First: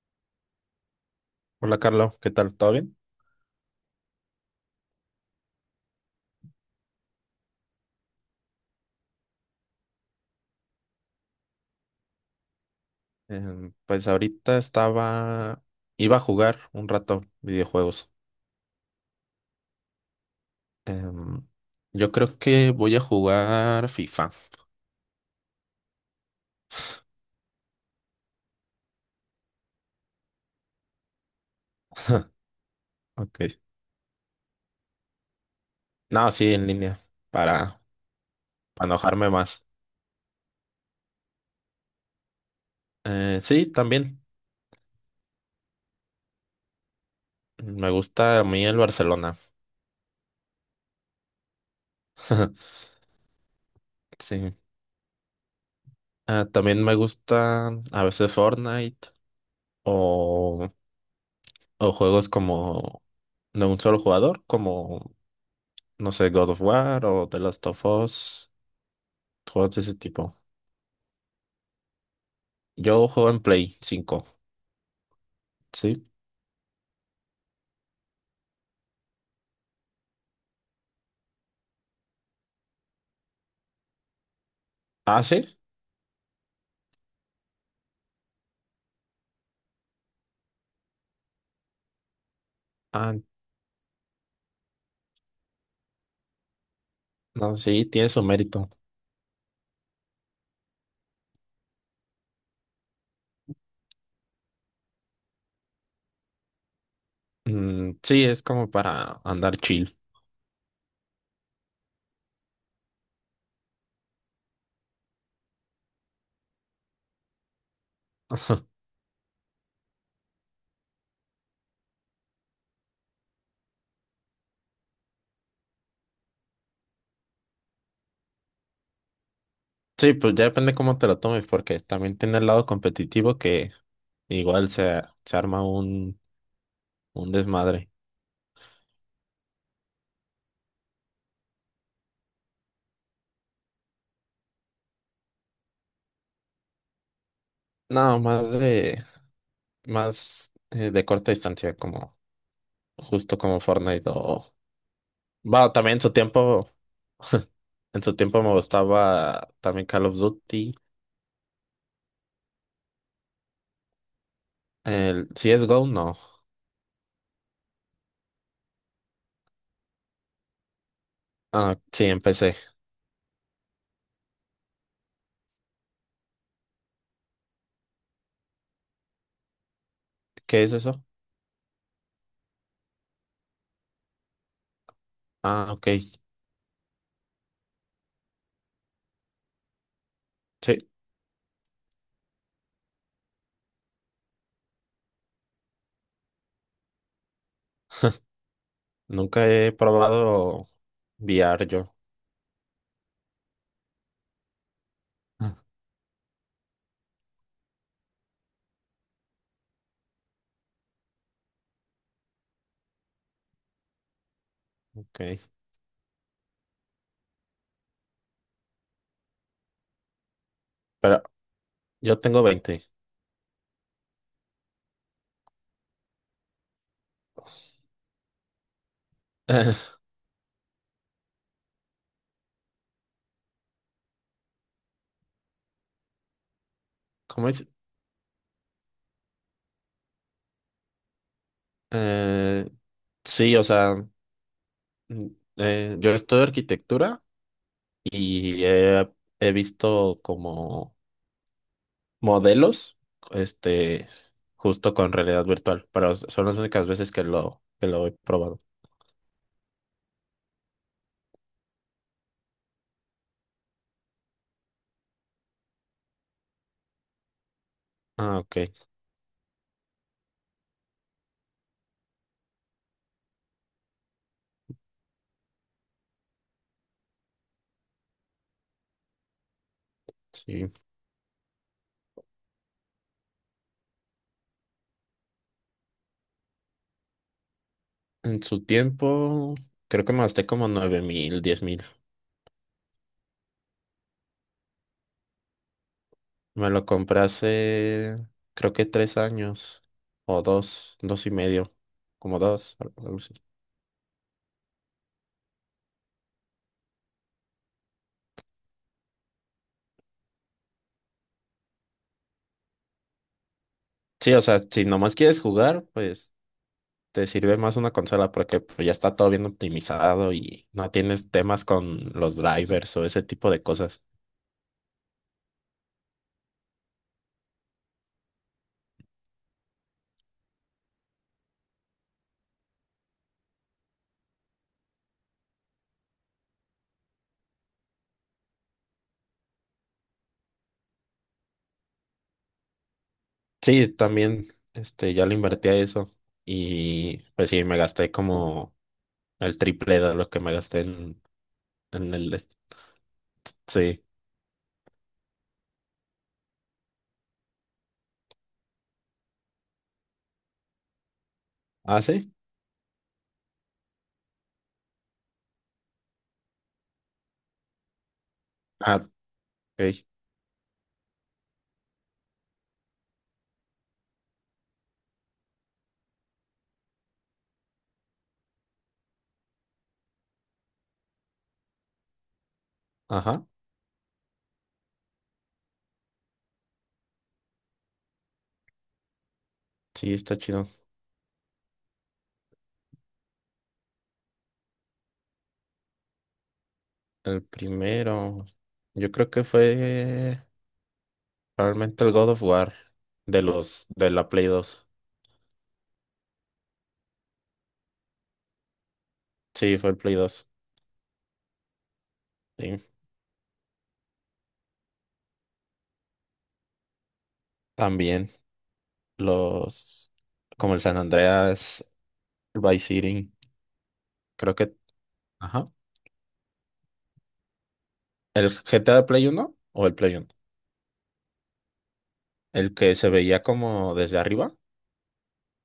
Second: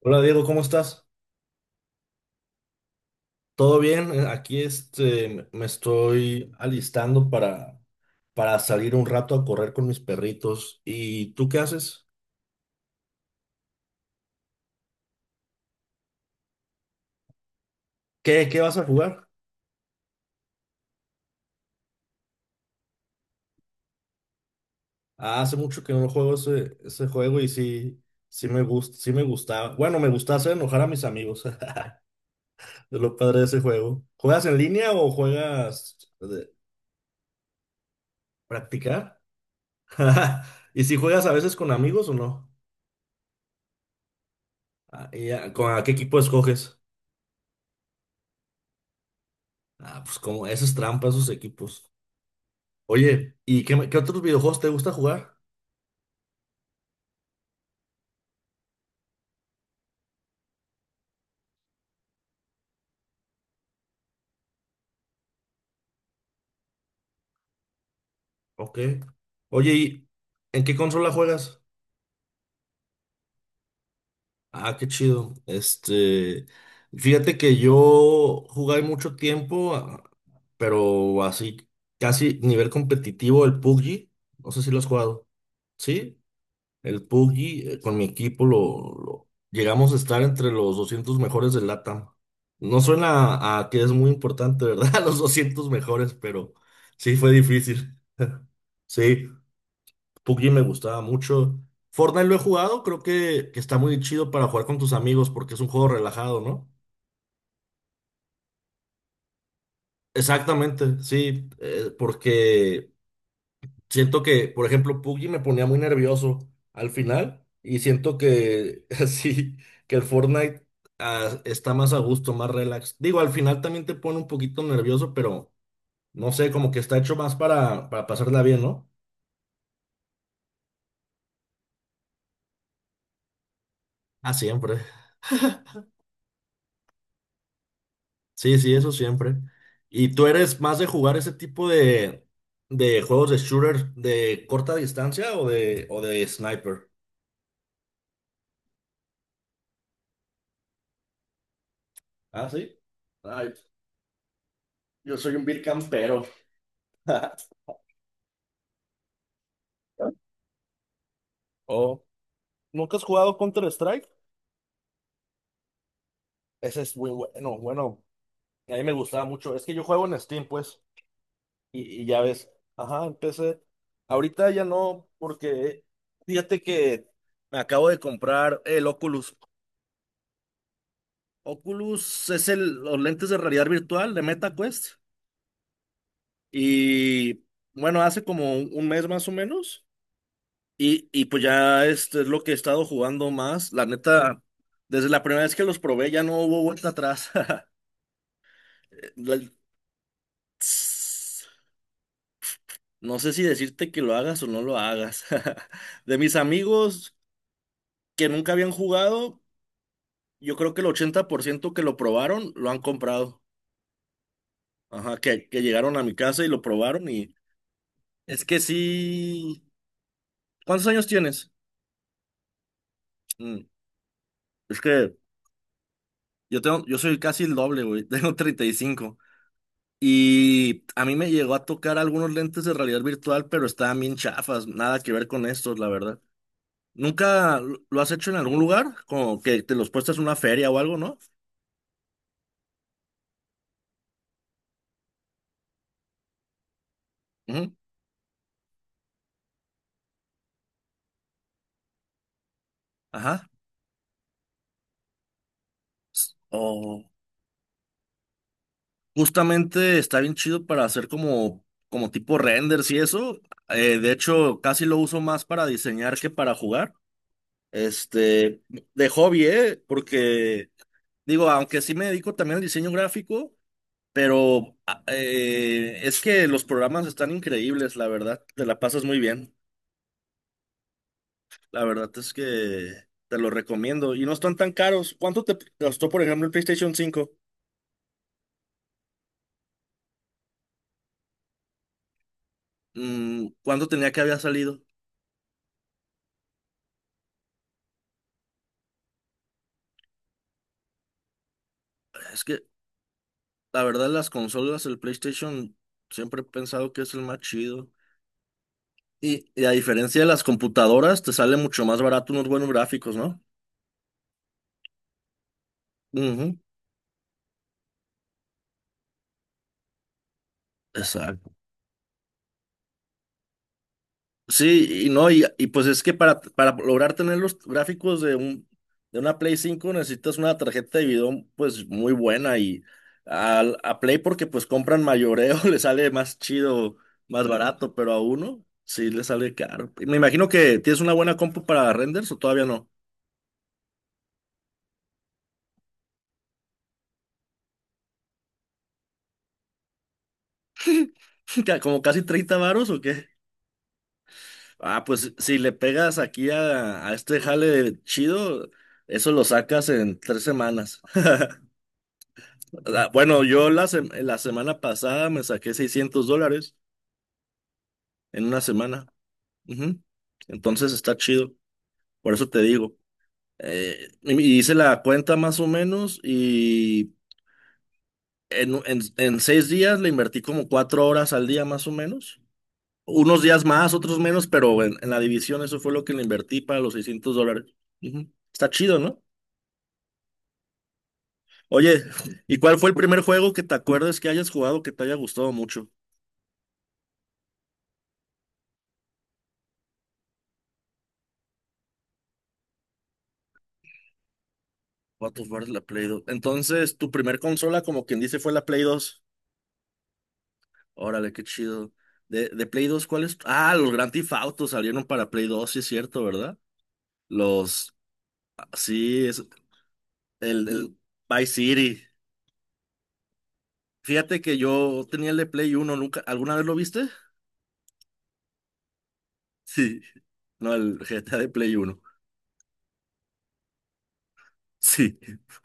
Hola Diego, ¿cómo estás? Hola Carlos, ¿qué tal? ¿Todo bien? ¿Todo bien? Aquí este, me me estoy alistando para salir un rato a correr con mis perritos. ¿Y tú qué haces? Pues ahorita estaba, iba a jugar un rato videojuegos. ¿Qué vas a jugar? Em, yo creo que voy a jugar FIFA. Ah, hace mucho que no juego ese juego y sí me gusta, sí me gustaba. Bueno, me gusta hacer enojar a mis amigos. Es lo Ok. padre de ese juego. ¿Juegas en línea o juegas No, de sí, en línea, para, para practicar? enojarme más. ¿Y si juegas a veces con amigos o no? Sí, también. ¿A qué equipo escoges? Me gusta a mí el Barcelona. Ah, pues como, eso es trampa, esos equipos. Oye, ¿y qué otros Sí. videojuegos te gusta jugar? Ah, también me gusta a veces Fortnite o, o juegos como de un solo jugador, como, no sé, God of War o The Last of Us. Ok. Oye, Juegos de ese ¿y tipo. en qué consola juegas? Yo juego en Play 5. Ah, qué chido. ¿Sí? Fíjate que yo jugué mucho tiempo, pero así, casi nivel competitivo, el PUBG. No sé si lo has ¿Ah, jugado. sí? ¿Sí? El Puggy, con mi equipo, llegamos a estar entre los 200 mejores del LATAM. No Ah, suena a que es muy importante, ¿verdad? Los 200 mejores, pero sí fue no, sí, difícil. tiene su mérito. Sí, Puggy me gustaba mucho. Fortnite lo he jugado, creo que está muy chido para jugar con tus amigos porque es un juego relajado, ¿no? Mm, sí, es como para andar chill. Exactamente, sí, porque siento que, por ejemplo, PUBG me ponía muy nervioso al final y siento que así, que el Fortnite está más a gusto, más relax. Digo, al final también te pone un poquito nervioso, pero no sé, como que está hecho más para pasarla bien, ¿no? Sí, pues ya depende cómo te lo tomes, porque también tiene el lado competitivo que Ah, igual siempre. se arma un desmadre. Sí, sí, eso siempre. ¿Y tú eres más de jugar ese tipo de juegos de shooter de corta distancia o de sniper? No, más de corta distancia, como Ah, sí. justo Ay, como Fortnite o... yo soy un vil Bueno, también en su campero. tiempo, en su tiempo me gustaba también Call of Duty. Oh. ¿Nunca has jugado Counter-Strike? El CSGO, no. Ese es muy bueno, bueno, a mí me gustaba mucho. Es que yo juego en Steam, pues, Ah, sí, y ya ves. empecé. Ajá, empecé. Ahorita ya no, porque fíjate que me acabo de comprar el Oculus. ¿Qué es eso? Oculus es los lentes de realidad virtual de MetaQuest. Ah, ok. Y bueno, hace como un mes más o menos. Sí. Y pues ya este es lo que he estado jugando más. La neta, desde la primera vez que los probé ya no hubo vuelta atrás. Nunca La- he probado VR yo. No sé si decirte que lo hagas o no lo hagas. De mis amigos que nunca habían jugado, yo creo que el 80% que lo probaron lo han comprado. Ajá, Ok. Que llegaron a mi casa y lo probaron y es que sí. ¿Cuántos años Pero tienes? yo tengo 20. Mm, es que yo soy casi el doble, güey. Tengo 35. Y cinco. Y a mí me llegó a tocar algunos lentes de realidad virtual, pero estaban bien chafas. Nada que ver con estos, la verdad. ¿Cómo ¿Nunca es? lo has hecho en algún lugar? Como que te los puestas en una feria o algo, ¿no? Eh, sí, o sea, mm, yo estudio arquitectura Ujú. y he visto como modelos, Ajá. este, justo con realidad virtual, pero son las únicas O veces que lo he probado. justamente está bien chido para hacer como, como tipo renders y eso. De hecho, casi lo uso más para diseñar que para jugar. Ah, ok, Este, de hobby, ¿eh? Porque, digo, aunque sí me dedico también al diseño gráfico, pero es que los programas están increíbles, la verdad. Te la pasas muy bien. sí. La verdad es que te lo recomiendo. Y no están tan caros. ¿Cuánto te costó, por ejemplo, el PlayStation 5? En su tiempo, creo que me gasté como 9,000, 10,000. Mm, ¿cuándo tenía que había salido? Me lo compré hace, creo que 3 años o dos, dos y medio, como Es que dos, algo así. la verdad las consolas, el PlayStation, siempre he pensado que es el más chido. Y a diferencia de las computadoras, te sale mucho más barato unos buenos gráficos, ¿no? Sí, o sea, si nomás quieres jugar, pues Ujú. te sirve más una consola porque pues, ya está todo bien optimizado y no tienes Exacto. temas con los drivers o ese tipo de cosas. Sí, y no, y, Y pues es que para lograr tener los gráficos de un de una Play cinco necesitas una tarjeta de video pues muy buena y Play porque pues compran mayoreo, le sale más chido, más barato, pero a uno sí le sale caro. Y me imagino que tienes una buena compu para renders o todavía no. Sí, también, ya le invertí a eso y pues sí, me gasté como el triple de lo que me gasté en, ¿Como en casi el... est- 30 varos o qué? Sí. Ah, pues si le pegas aquí a este jale chido, eso lo sacas en tres semanas. ¿Ah, sí? Ah, bueno, la semana pasada me saqué $600 en una Ah, semana. Ujú. ok. Entonces está chido, por eso te digo. Y hice la cuenta más o menos y en 6 días le invertí como 4 horas al día más o menos, unos Ajá. días más, otros menos, pero en la división eso fue lo que le invertí para los $600. Ujú. Está chido, ¿no? Sí, está chido. Oye, ¿y cuál fue el primer juego que te acuerdes que hayas jugado que te haya gustado mucho? El primero, yo creo que fue probablemente el God of War de los de la Play 2. God of War, la Play dos. Entonces, tu primer consola, como quien dice, fue la Play dos. Sí, fue el Play 2. Órale, qué chido. De Sí. Play dos, ¿cuál es? Ah, los Grand Theft Auto salieron para Play dos, sí es cierto, ¿verdad? Los, También ah, sí, es los como el el San Vice Andreas, City. el Vice City, Fíjate creo que que yo tenía el de ajá. Play uno nunca, ¿alguna vez lo viste? El GTA de Play 1 o el Sí, Play 1, no, el GTA de Play Uno. el que se veía como desde arriba. Sí.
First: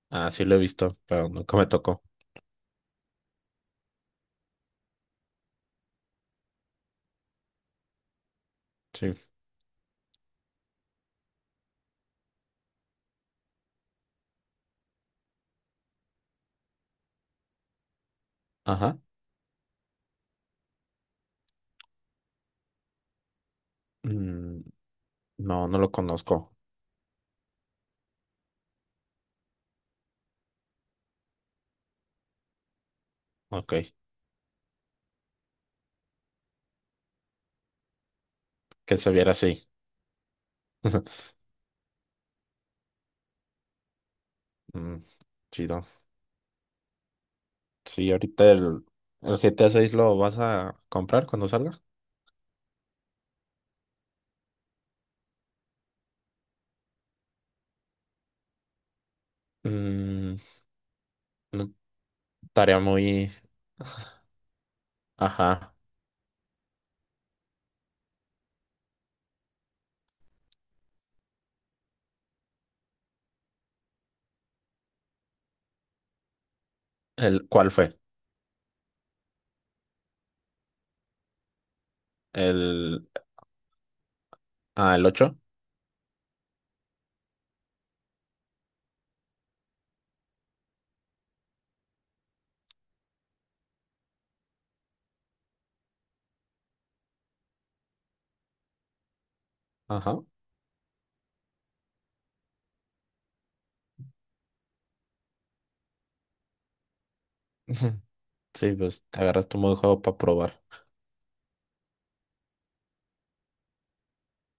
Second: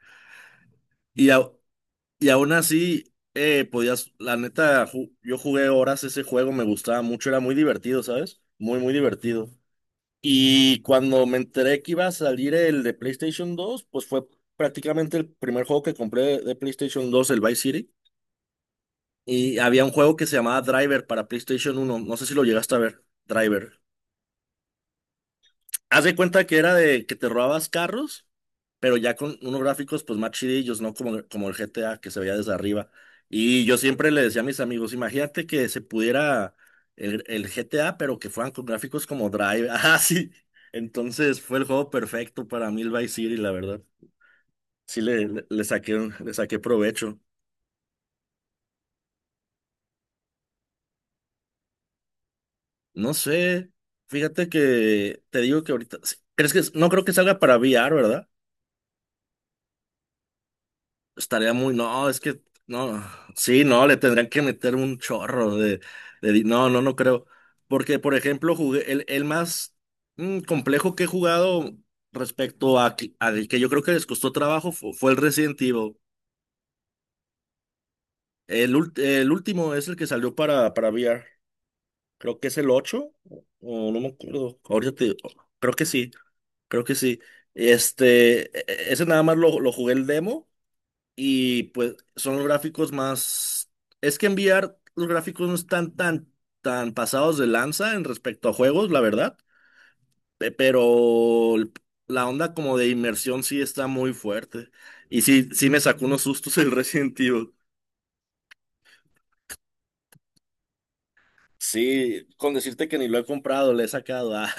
Ah, sí lo he visto, pero Y, nunca au- me tocó. y aún así, podías, la neta, yo jugué horas ese juego, me gustaba mucho, era muy divertido, ¿sabes? Muy Sí. divertido. Y cuando me enteré que iba a salir el de PlayStation dos, pues fue prácticamente el primer juego que compré de PlayStation dos, el Vice City. Ajá. Y había un juego que se llamaba Driver para PlayStation uno, no sé si lo llegaste a ver, Driver. Mm, no, no lo Haz de cuenta conozco. que era de que te robabas carros, pero ya con unos gráficos pues más chidillos, ¿no? Como el GTA que se veía desde arriba. Y yo Ok, siempre le decía a mis amigos, imagínate que se pudiera el GTA, pero que fueran con que gráficos se como viera así. Drive. Ah, sí. Entonces fue el juego perfecto para mí el Vice City, la verdad. Mm, Sí le chido. saqué, le saqué provecho. Sí, ahorita el GTA 6 lo vas a comprar cuando salga. No sé, fíjate que te digo que ahorita... sí, ¿Crees que no creo que salga para VR, ¿verdad? Mm, Estaría no, muy, no, es que, tarea no, muy... sí, no, le tendrían que meter un chorro Ajá. No, no, no creo. Porque, por ejemplo, jugué, el más complejo que he jugado respecto al que yo creo que les costó trabajo fue el Resident Evil. ¿Cuál fue? El, el último es el que salió para VR. Creo que es el El... 8 o no me acuerdo. Ah, el ocho. Creo que sí, creo que sí. Este, ese nada más lo jugué el demo. Y pues son los gráficos más... Es que en VR los gráficos no están tan pasados de lanza en respecto a juegos, la verdad. Ajá. Pero la onda como de inmersión sí está muy fuerte. Y sí, sí me sacó unos sustos el Resident Evil. Sí, pues te agarras tu modo de juego para probar. Sí, con decirte que ni lo he comprado, le he sacado. Ah,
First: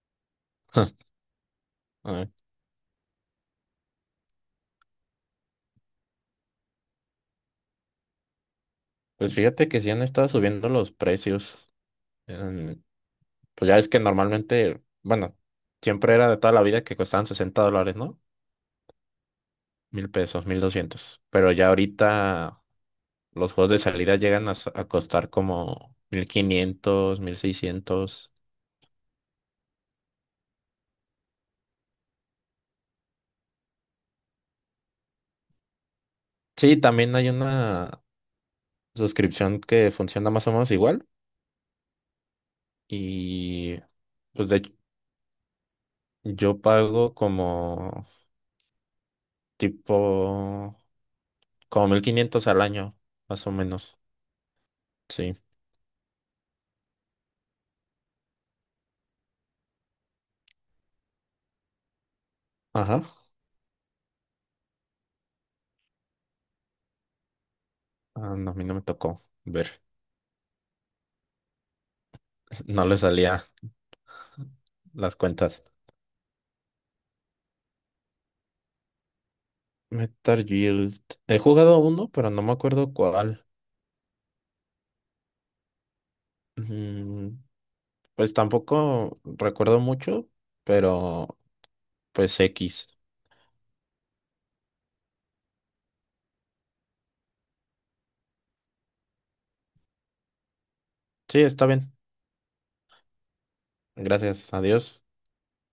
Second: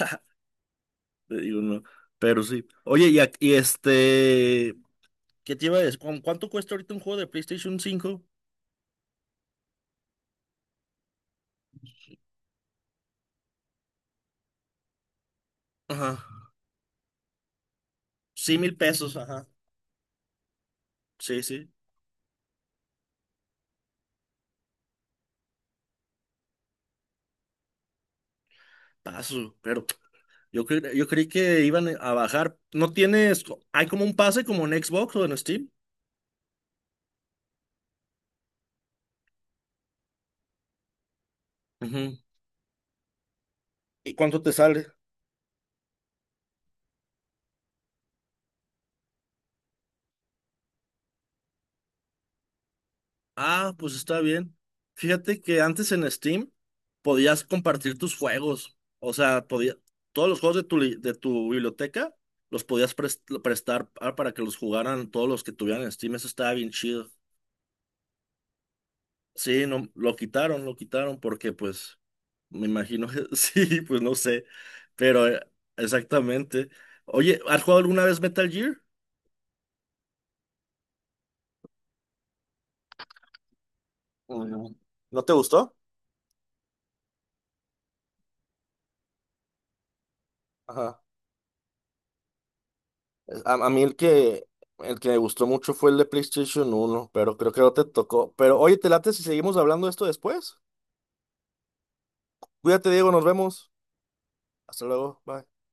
te digo, no. Ay, Pero sí. Oye, ¿Qué te iba a decir? ¿Cuánto cuesta ahorita un juego de PlayStation cinco? pues fíjate que sí han estado subiendo los precios. Em, pues ya es que normalmente, bueno, Ajá. siempre era de toda la vida que costaban $60, ¿no? Sí, 1000 pesos, ajá. 1,000 pesos, 1,200. Sí, Pero sí. ya ahorita los juegos de salida llegan a costar como 1,500, 1,600. Paso, pero yo creí que iban a bajar. ¿No tienes, co- ¿Hay como un pase como en Xbox o en Steam? Sí, también hay una suscripción que funciona más o menos igual. Ujú. Y ¿Y cuánto pues te de hecho, sale? yo pago como tipo, como 1,500 al año, más o Ah, pues menos. está bien. Sí. Fíjate que antes en Steam podías compartir tus juegos. O sea, podía, todos los juegos de de tu biblioteca los podías Ajá. Prestar para que los jugaran todos los que tuvieran en Steam. Eso estaba bien chido. Ah, no, a mí no me tocó Sí, ver. no, lo quitaron porque pues me No le imagino que salía sí, pues no sé, las pero cuentas. exactamente. Oye, ¿has jugado alguna vez Metal Gear? Metal Guild. He jugado uno, pero no me acuerdo cuál. Mm, ¿No te gustó? Mm. Pues tampoco recuerdo mucho, Ajá. pero pues X. A mí el que me gustó mucho fue el de PlayStation uno, pero creo que no te tocó. Pero oye, ¿te late si seguimos hablando de esto después? Sí, está bien. Cuídate, Diego, nos vemos. Gracias. Hasta Adiós. luego, bye.